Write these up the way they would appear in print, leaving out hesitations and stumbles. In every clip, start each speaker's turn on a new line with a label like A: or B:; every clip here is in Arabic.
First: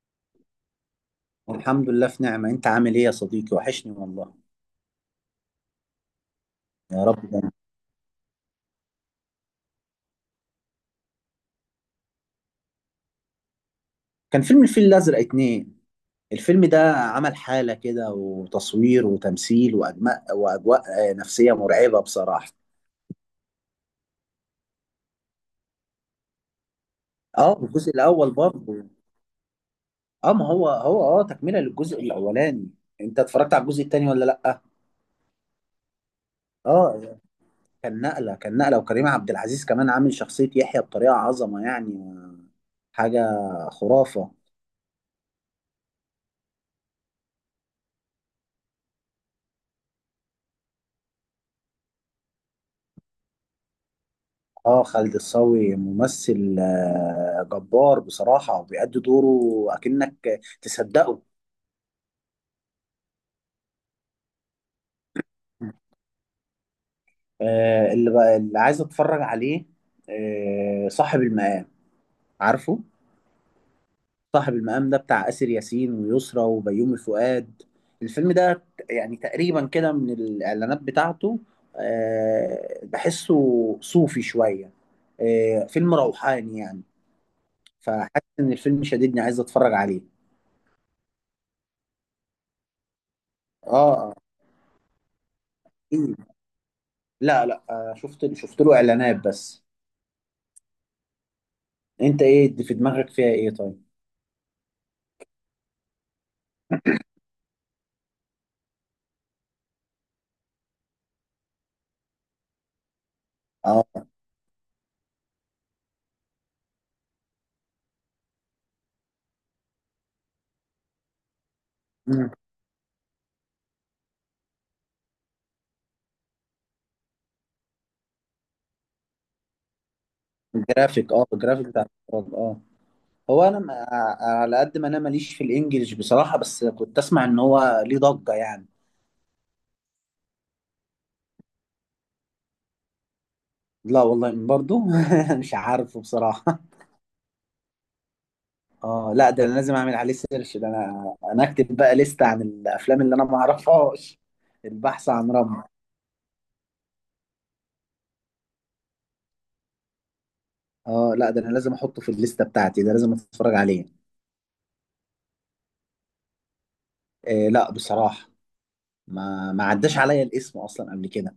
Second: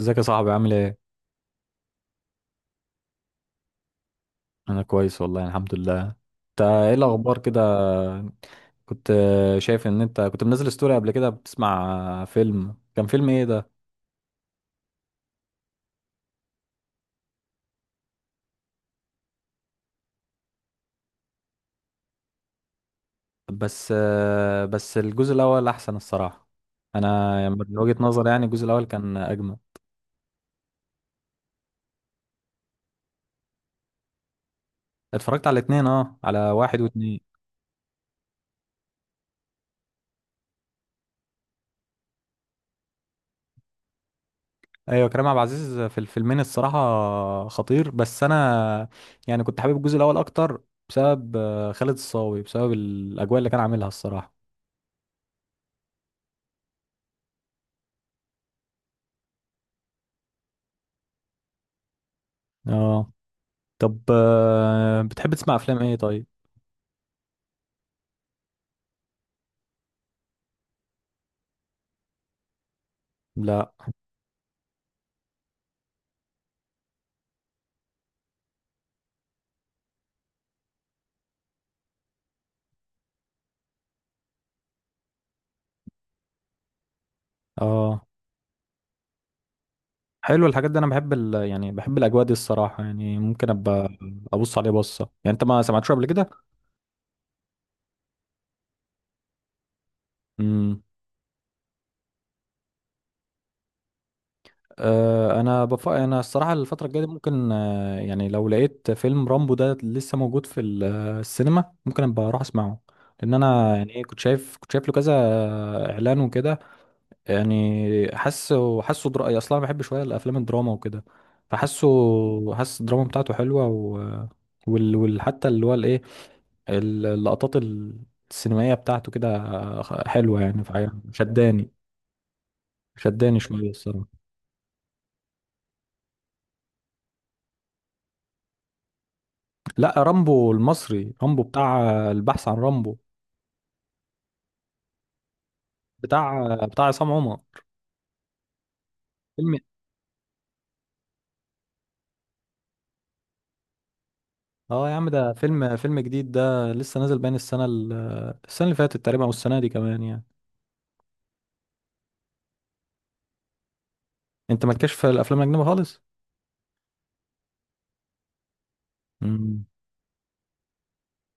A: ازيك يا صاحبي عامل ايه؟
B: الحمد لله في نعمة. انت عامل ايه يا صديقي؟ وحشني والله.
A: انا كويس والله الحمد لله. انت ايه
B: يا رب،
A: الاخبار
B: ده
A: كده؟ كنت شايف ان انت كنت منزل ستوري قبل كده بتسمع فيلم، كان فيلم ايه ده؟
B: كان فيلم الفيل الأزرق اتنين. الفيلم ده عمل حالة كده، وتصوير وتمثيل وأجماء وأجواء نفسية مرعبة بصراحة.
A: بس بس الجزء الاول احسن الصراحة. انا يعني
B: اه،
A: من
B: الجزء
A: وجهة نظري
B: الأول
A: يعني الجزء الاول
B: برضه.
A: كان اجمل.
B: اه، ما هو تكملة للجزء الأولاني. انت اتفرجت على الجزء التاني ولا لأ؟
A: اتفرجت على الاتنين، اه، على واحد
B: اه،
A: واتنين.
B: كان نقلة كان نقلة، وكريم عبد العزيز كمان عامل شخصية يحيى بطريقة عظمة، يعني حاجة خرافة.
A: ايوه كريم عبد العزيز في الفيلمين الصراحة خطير، بس انا يعني كنت حابب الجزء الاول اكتر بسبب خالد الصاوي، بسبب الاجواء اللي كان عاملها الصراحة.
B: اه، خالد الصاوي ممثل جبار بصراحة، وبيأدي دوره أكنك تصدقه.
A: اه طب، بتحب تسمع افلام ايه طيب؟
B: اللي عايز اتفرج عليه، صاحب المقام. عارفه؟
A: لا.
B: صاحب المقام ده بتاع آسر ياسين ويسرى وبيومي فؤاد. الفيلم ده يعني تقريبا كده من الإعلانات بتاعته، بحسه صوفي شوية، فيلم روحاني يعني.
A: اه،
B: فحاسس إن الفيلم شديدني، عايز اتفرج عليه.
A: حلو الحاجات دي، انا بحب يعني بحب الاجواء دي الصراحه، يعني ممكن ابقى
B: اه.
A: ابص عليه بصه، يعني انت ما سمعتش قبل كده؟
B: آه. لا لا، شفت له اعلانات بس.
A: امم
B: انت ايه دي في دماغك؟ فيها ايه طيب؟
A: انا انا الصراحه الفتره الجايه دي ممكن يعني لو لقيت فيلم رامبو ده لسه موجود في السينما، ممكن ابقى اروح اسمعه، لان انا
B: اه.
A: يعني ايه كنت شايف له كذا اعلان وكده، يعني حاسه أصلا أنا بحب شوية الأفلام الدراما وكده،
B: مم.
A: فحاسه حاسس الدراما بتاعته حلوة حتى اللي هو الإيه، اللقطات السينمائية بتاعته كده حلوة، يعني فعلا
B: الجرافيك
A: شداني،
B: بتاع الفرج، اه.
A: شداني
B: هو انا
A: شوية الصراحة.
B: على قد ما انا ماليش في الانجليش بصراحة، بس كنت اسمع ان هو ليه ضجة يعني.
A: لا، رامبو المصري، رامبو بتاع البحث عن رامبو،
B: لا والله برضو. مش عارفه
A: بتاع
B: بصراحة.
A: بتاع عصام عمر.
B: اه لا، ده
A: فيلم.
B: انا لازم اعمل عليه سيرش، ده انا اكتب بقى لستة عن الافلام اللي انا ما اعرفهاش.
A: اه يا عم،
B: البحث عن
A: ده
B: رم.
A: فيلم جديد، ده لسه نازل بين السنة السنة اللي فاتت تقريبا او السنة دي كمان يعني.
B: اه لا، ده انا لازم احطه في الليستة بتاعتي، ده لازم اتفرج عليه.
A: انت مالكش في الافلام الاجنبية خالص؟
B: آه لا بصراحة، ما عداش عليا الاسم اصلا قبل كده.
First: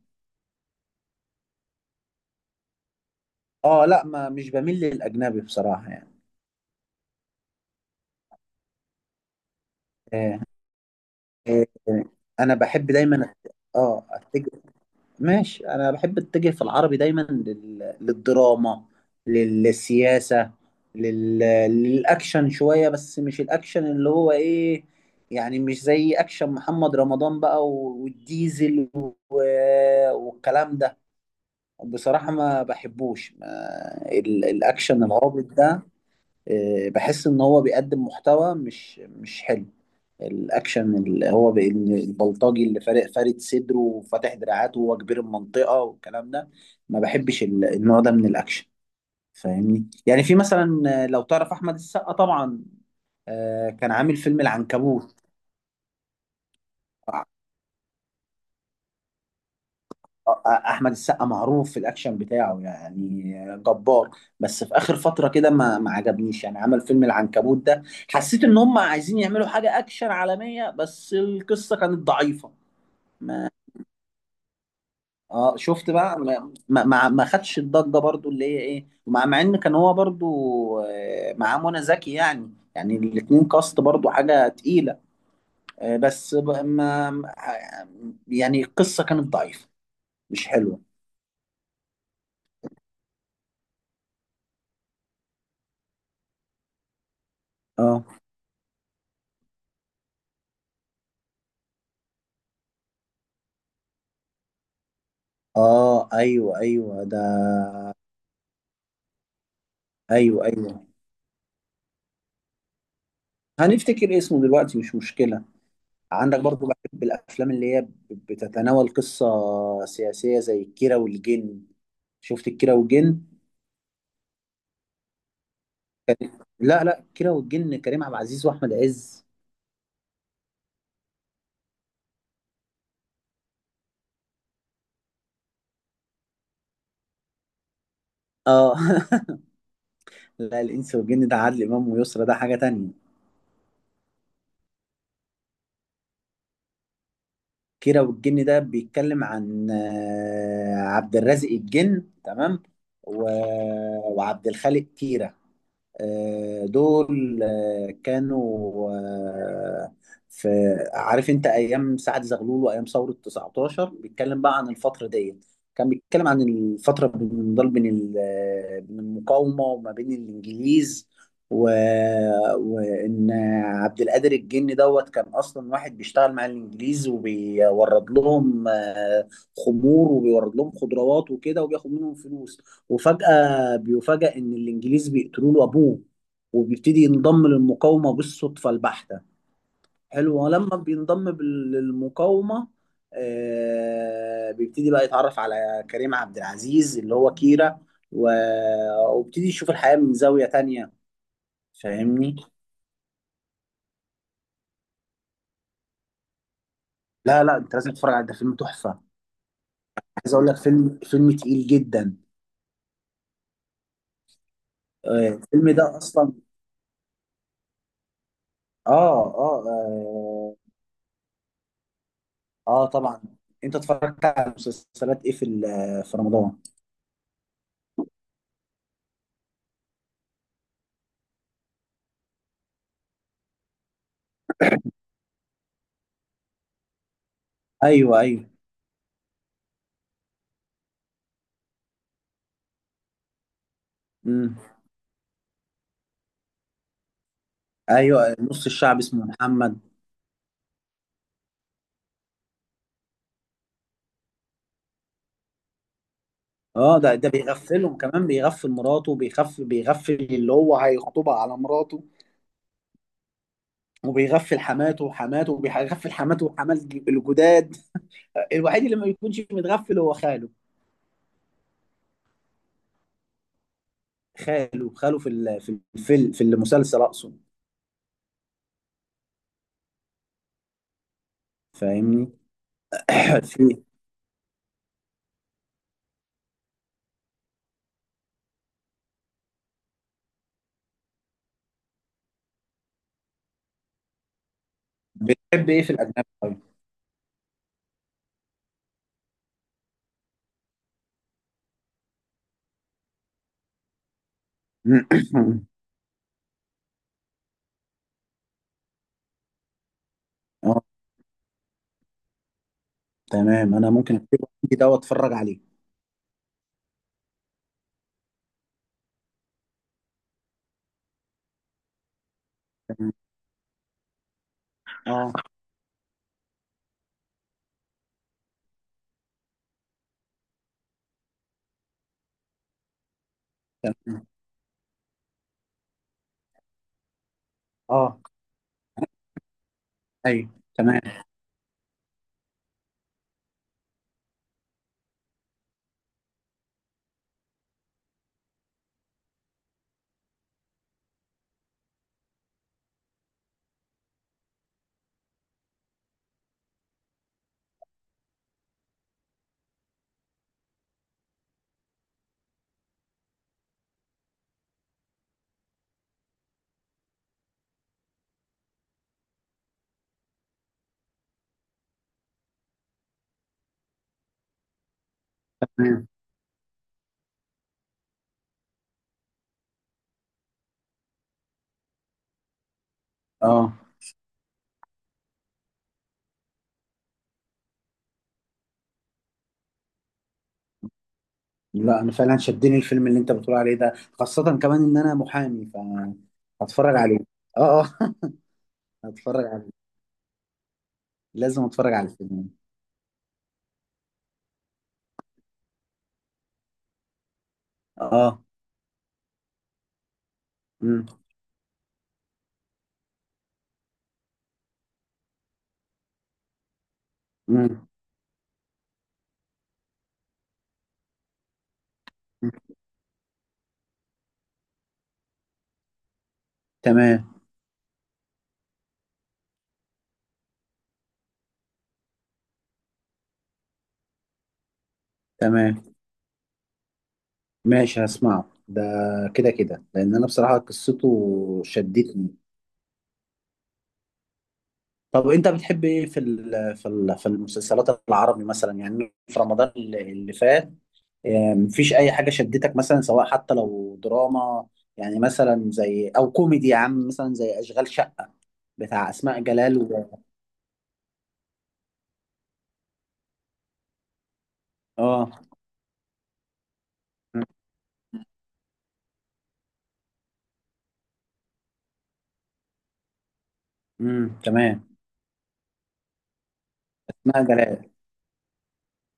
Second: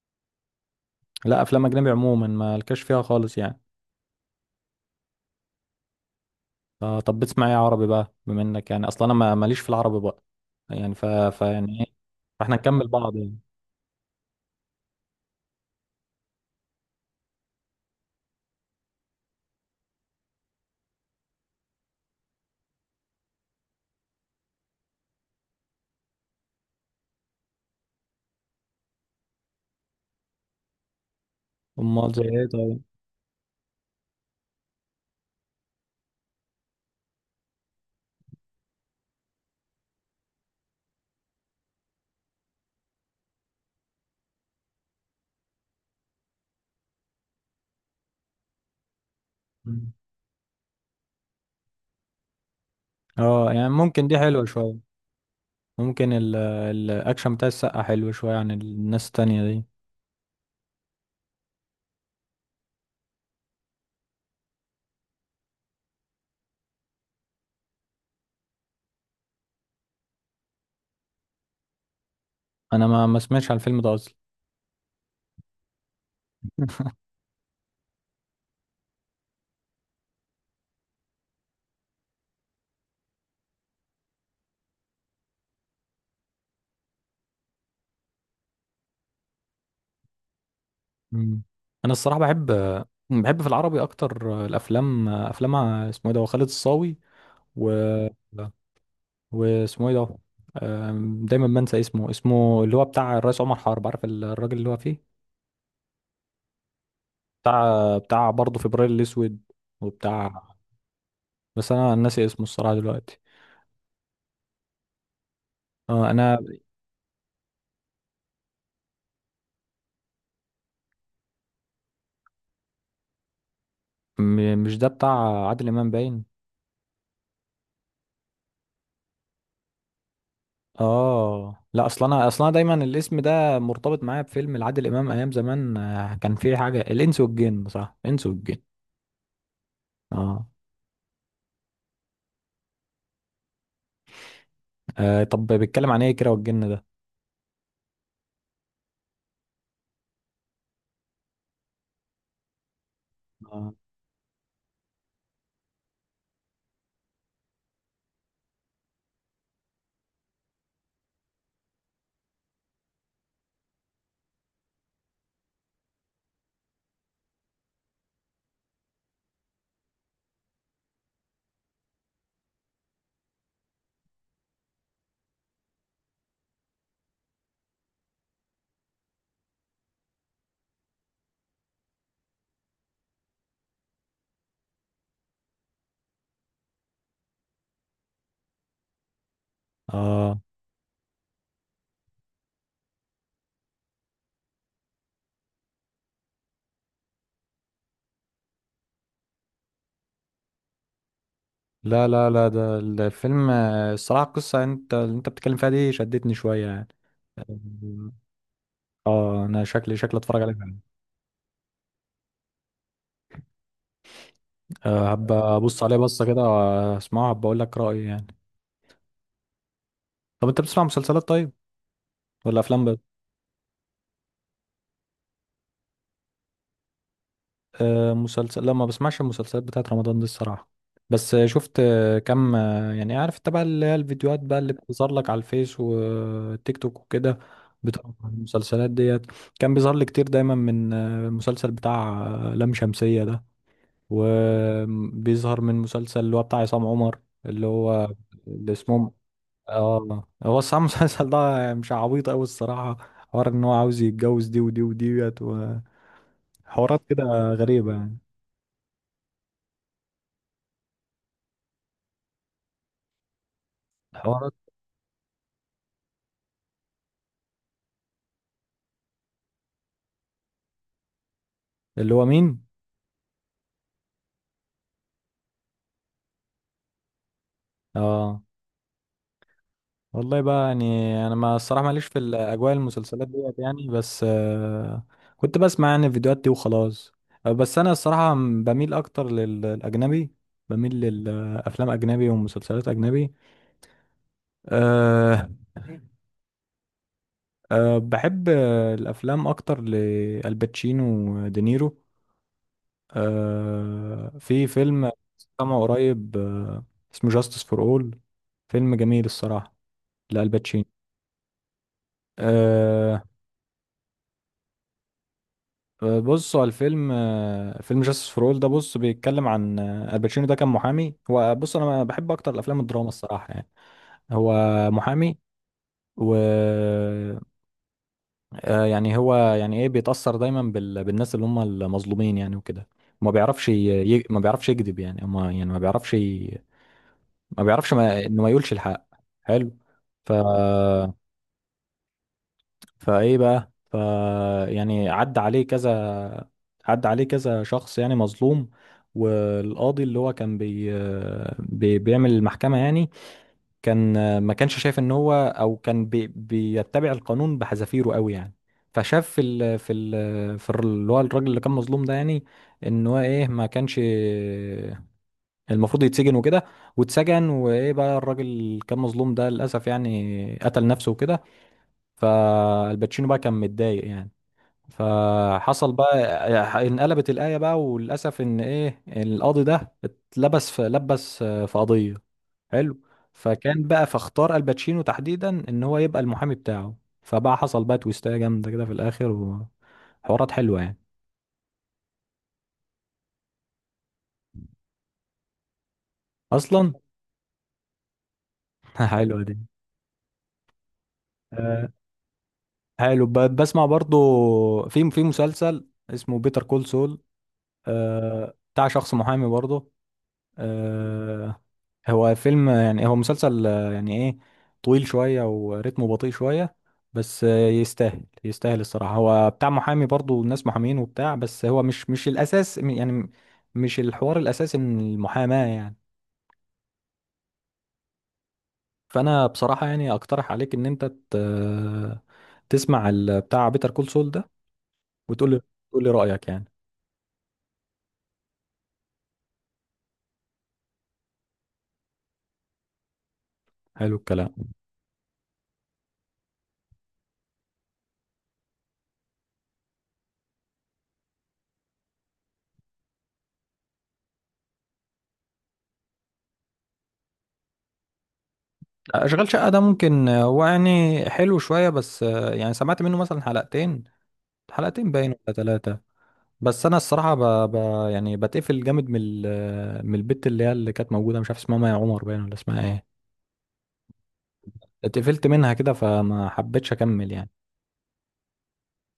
A: لا افلام اجنبي عموما ما لكش فيها خالص يعني.
B: اه لا، ما مش بميل للاجنبي بصراحه يعني.
A: طب بتسمع ايه عربي بقى بما انك يعني اصلا انا ماليش في العربي بقى.
B: آه.
A: يعني فيعني ايه؟
B: آه، انا
A: فاحنا نكمل
B: بحب
A: بعض
B: دايما
A: يعني.
B: اه اتجه. ماشي، انا بحب اتجه في العربي دايما للدراما، للسياسه، لل... للاكشن شويه، بس مش الاكشن اللي هو ايه. يعني مش زي اكشن محمد رمضان بقى والديزل والكلام ده.
A: امال زي
B: بصراحه
A: ايه
B: ما
A: طيب؟
B: بحبوش، ما... الاكشن العابط ده، بحس ان هو بيقدم محتوى مش حلو. الاكشن اللي هو بان البلطجي اللي فارد صدره وفاتح دراعاته، وهو كبير المنطقه والكلام ده. ما بحبش النوع ده من الاكشن. فاهمني؟
A: مم.
B: يعني في مثلا، لو تعرف احمد السقا طبعا،
A: اه يعني
B: كان
A: ممكن
B: عامل
A: دي
B: فيلم
A: حلوه شويه.
B: العنكبوت.
A: ممكن الاكشن بتاع السقا حلو شويه عن الناس التانية دي.
B: احمد السقا معروف في الاكشن بتاعه، يعني جبار. بس في اخر فتره كده ما عجبنيش يعني، عمل فيلم العنكبوت ده، حسيت ان هم عايزين يعملوا حاجه اكشن عالميه، بس القصه كانت ضعيفه.
A: انا ما
B: ما
A: سمعتش عن الفيلم ده اصلا.
B: اه شفت بقى، ما خدش الضجه برضو اللي هي ايه، مع ان كان هو برضو معاه منى زكي، يعني الاتنين كاست برضو حاجه تقيله، بس يعني القصه كانت ضعيفه، مش حلوه.
A: مم. انا الصراحه بحب، في العربي اكتر الافلام، اسمه ايه ده، هو خالد الصاوي و...
B: اه.
A: واسمه ايه ده؟ دايما بنسى اسمه، اسمه اللي هو بتاع الرئيس عمر حرب، عارف الراجل اللي هو فيه،
B: اه ايوه ايوه ده.
A: بتاع برضه فبراير الاسود
B: ايوه
A: وبتاع،
B: ايوه.
A: بس انا ناسي اسمه الصراحه دلوقتي.
B: هنفتكر اسمه دلوقتي، مش مشكله.
A: اه انا.
B: عندك برضو، بحب الافلام اللي هي بتتناول قصه سياسيه، زي الكيرة والجن. شفت الكيرة والجن؟
A: مش ده بتاع عادل امام باين؟
B: لا لا، الكيرة والجن كريم عبد العزيز واحمد عز.
A: اه لا، اصل انا دايما الاسم ده مرتبط معايا بفيلم لعادل امام ايام زمان، كان فيه حاجه الانس والجن، صح، الانس والجن.
B: اه.
A: اه,
B: لا، الانس والجن ده عادل امام ويسرا، ده حاجه تانية.
A: آه طب بيتكلم عن ايه كده والجن ده؟
B: كيرة والجن ده بيتكلم عن عبد الرازق الجن، تمام. و...
A: اه،
B: وعبد الخالق كيرة. دول كانوا آه، في عارف انت ايام سعد زغلول وايام ثوره 19، بيتكلم بقى عن الفتره دي. كان بيتكلم عن الفتره بين ضل- بين ال- آه، بين المقاومه وما بين الانجليز، و... وان عبد القادر الجني دوت كان اصلا واحد بيشتغل مع الانجليز، وبيورد لهم خمور، وبيورد لهم خضروات وكده، وبياخد منهم فلوس. وفجأة بيفاجأ إن الإنجليز بيقتلوا له أبوه، وبيبتدي ينضم للمقاومة بالصدفة البحتة.
A: اه.
B: حلو. ولما بينضم للمقاومة، بيبتدي بقى يتعرف على كريم عبد العزيز اللي هو كيرا، و... وبيبتدي يشوف الحياة من زاوية تانية.
A: لا لا
B: فاهمني؟
A: لا، ده الفيلم، الصراحة القصة اللي انت بتتكلم فيها دي شدتني شوية يعني.
B: لا لا، أنت لازم تتفرج على ده، فيلم تحفة.
A: اه انا شكلي
B: عايز
A: اتفرج
B: أقول
A: عليه
B: لك
A: فعلا.
B: فيلم تقيل جدا.
A: هبقى
B: الفيلم
A: ابص عليه
B: ده
A: بصة
B: أصلا.
A: كده واسمعه، هبقى اقول لك رأيي يعني.
B: آه آه,
A: طب
B: آه
A: انت بتسمع مسلسلات طيب ولا افلام
B: اه
A: بس؟
B: طبعا. انت اتفرجت على مسلسلات ايه في رمضان؟
A: آه، مسلسل لا ما بسمعش المسلسلات بتاعت رمضان دي الصراحة. بس شفت كم يعني عارف تبع اللي هي الفيديوهات بقى اللي بتظهر لك على الفيس والتيك توك وكده بتاع
B: ايوه ايوه.
A: المسلسلات ديت، كان بيظهر لي كتير دايما من المسلسل بتاع لام شمسية ده،
B: امم.
A: وبيظهر من مسلسل اللي هو بتاع عصام عمر اللي هو
B: ايوه، نص
A: اللي
B: الشعب
A: اسمه.
B: اسمه محمد.
A: اه هو الصراحة المسلسل ده مش عبيط أوي الصراحة، حوار إن هو عاوز يتجوز دي ودي وديت
B: اه،
A: وحوارات كده
B: ده
A: غريبة
B: بيغفلهم
A: يعني.
B: كمان، بيغفل مراته، بيغفل اللي هو هيخطبها على مراته،
A: حوارات.
B: وبيغفل حماته وحمات الجداد. الوحيد اللي ما بيكونش متغفل هو خاله.
A: اللي هو مين؟
B: خاله في ال- في الفيلم في المسلسل اقصد.
A: اه والله بقى يعني. انا ما الصراحه ماليش في
B: فاهمني.
A: الاجواء المسلسلات ديت
B: في.
A: يعني، بس كنت بسمع يعني الفيديوهات دي وخلاص. بس انا الصراحه بميل اكتر للاجنبي، بميل للافلام اجنبي ومسلسلات اجنبي. أه
B: بتحب ايه في الاجنبي طيب؟
A: بحب الافلام اكتر لالباتشينو ودينيرو. في فيلم سمعه قريب، اسمه جاستس فور اول، فيلم جميل الصراحه، لالباتشينو. آه،
B: تمام، انا ممكن اكتبه عندي ده واتفرج عليه.
A: بص هو الفيلم، فيلم جاستس فور اول ده، بص بيتكلم عن الباتشينو، ده كان محامي، هو بص انا بحب اكتر الافلام الدراما
B: تمام.
A: الصراحه يعني. هو
B: اه.
A: محامي و يعني هو يعني ايه بيتاثر دايما بالناس اللي هم المظلومين يعني وكده، ما بيعرفش
B: تمام.
A: ما بيعرفش يكذب، يعني ما يعني ما بيعرفش ما بيعرفش ما...
B: اه.
A: انه ما يقولش الحق. حلو. ف
B: ايوه. تمام.
A: فايه بقى يعني عدى عليه كذا، عدى عليه كذا شخص يعني مظلوم. والقاضي اللي هو كان بيعمل المحكمة يعني، كان، ما كانش شايف ان هو او كان بيتبع القانون بحذافيره قوي يعني. فشاف اللي هو الراجل اللي كان مظلوم ده يعني، ان هو ايه، ما كانش المفروض يتسجن وكده، واتسجن، وايه بقى الراجل اللي كان مظلوم ده للاسف يعني قتل نفسه وكده، فالباتشينو بقى كان متضايق يعني. فحصل
B: تمام.
A: بقى، انقلبت الآية بقى، وللأسف إن إيه القاضي ده اتلبس في لبس في قضية. حلو.
B: اه
A: فكان بقى فاختار الباتشينو تحديدا إن هو يبقى المحامي بتاعه، فبقى حصل بقى تويستاية جامدة كده في الآخر وحوارات حلوة يعني.
B: لا، انا فعلا شدني الفيلم اللي انت بتقول عليه ده، خاصة كمان ان انا محامي،
A: أصلا.
B: فهتفرج عليه. اه اه.
A: حلوة
B: هتفرج
A: دي.
B: عليه. لازم
A: آه،
B: اتفرج على الفيلم.
A: حلو، بسمع برضو في مسلسل اسمه بيتر كول سول،
B: اه.
A: بتاع شخص محامي برضو.
B: امم.
A: آه، هو فيلم يعني هو مسلسل، يعني ايه، طويل شوية وريتمه بطيء شوية، بس
B: امم.
A: يستاهل، الصراحة هو بتاع محامي برضو الناس محامين وبتاع، بس هو مش الأساس، يعني مش الحوار الأساسي من المحاماة يعني.
B: تمام.
A: فأنا بصراحة يعني أقترح عليك إن أنت تسمع بتاع بيتر كول سول ده، وتقول لي
B: تمام.
A: تقول لي رأيك يعني.
B: ماشي، هسمعه ده كده كده، لان انا بصراحة قصته شدتني.
A: حلو الكلام.
B: طب انت بتحب ايه في المسلسلات العربي، مثلا يعني في رمضان اللي فات؟ مفيش اي حاجه شدتك مثلا، سواء حتى لو دراما، يعني مثلا زي او كوميدي يا عم، مثلا زي اشغال شقه بتاع اسماء
A: أشغال شقة
B: جلال
A: ده ممكن، هو يعني حلو شوية، بس يعني سمعت منه مثلا حلقتين، حلقتين
B: اه.
A: باين ولا 3. بس انا الصراحه يعني بتقفل جامد من من البت اللي هي اللي كانت موجوده، مش عارف اسمها مي عمر باين ولا اسمها ايه،
B: امم. تمام.
A: اتقفلت منها كده فما حبيتش اكمل
B: اسماء
A: يعني.
B: جلال.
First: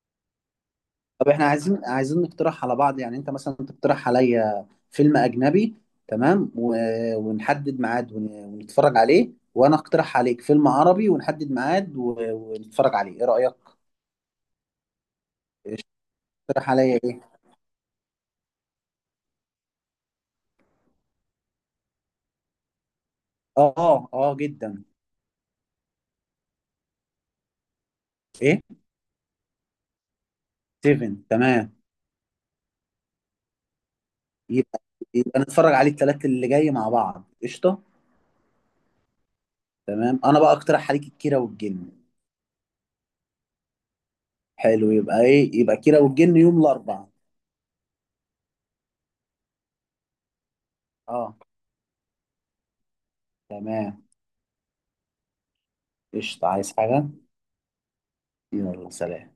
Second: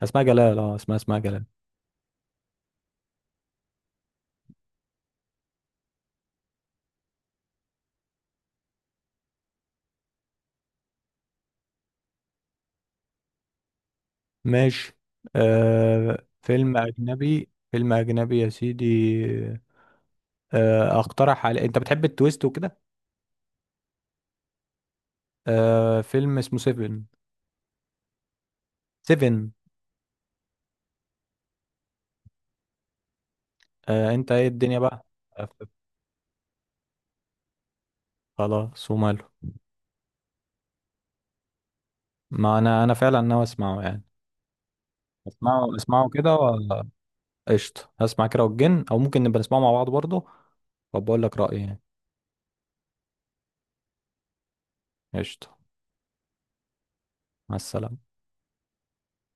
A: اسمها جلال، اه اسمها
B: طب
A: جلال.
B: احنا عايزين نقترح على بعض، يعني انت مثلا تقترح عليا فيلم اجنبي، تمام، ونحدد ميعاد ونتفرج عليه، وانا اقترح عليك فيلم عربي ونحدد ميعاد ونتفرج عليه، ايه رأيك؟
A: ماشي.
B: تقترح
A: فيلم
B: عليا ايه؟
A: اجنبي، يا سيدي. اقترح على، انت بتحب التويست وكده.
B: اه اه، جدا.
A: فيلم اسمه سيفن.
B: ايه؟
A: سيفن.
B: 7. تمام،
A: انت ايه الدنيا
B: يبقى
A: بقى.
B: يبقى
A: آه،
B: نتفرج عليه الثلاث اللي جاي مع بعض، قشطة.
A: خلاص وماله.
B: تمام انا بقى اقترح عليك الكيرة والجن.
A: ما انا فعلا ناوي اسمعه يعني.
B: حلو،
A: اسمعه
B: يبقى كيرة
A: اسمعه كده،
B: والجن يوم الاربعاء.
A: قشطة، هسمع كده والجن أو ممكن نبقى نسمعه مع بعض برضه وبقول
B: اه،
A: لك رأيي يعني.
B: تمام.
A: قشطة.
B: قشطة. عايز حاجة.
A: مع السلامة.
B: يلا، سلام.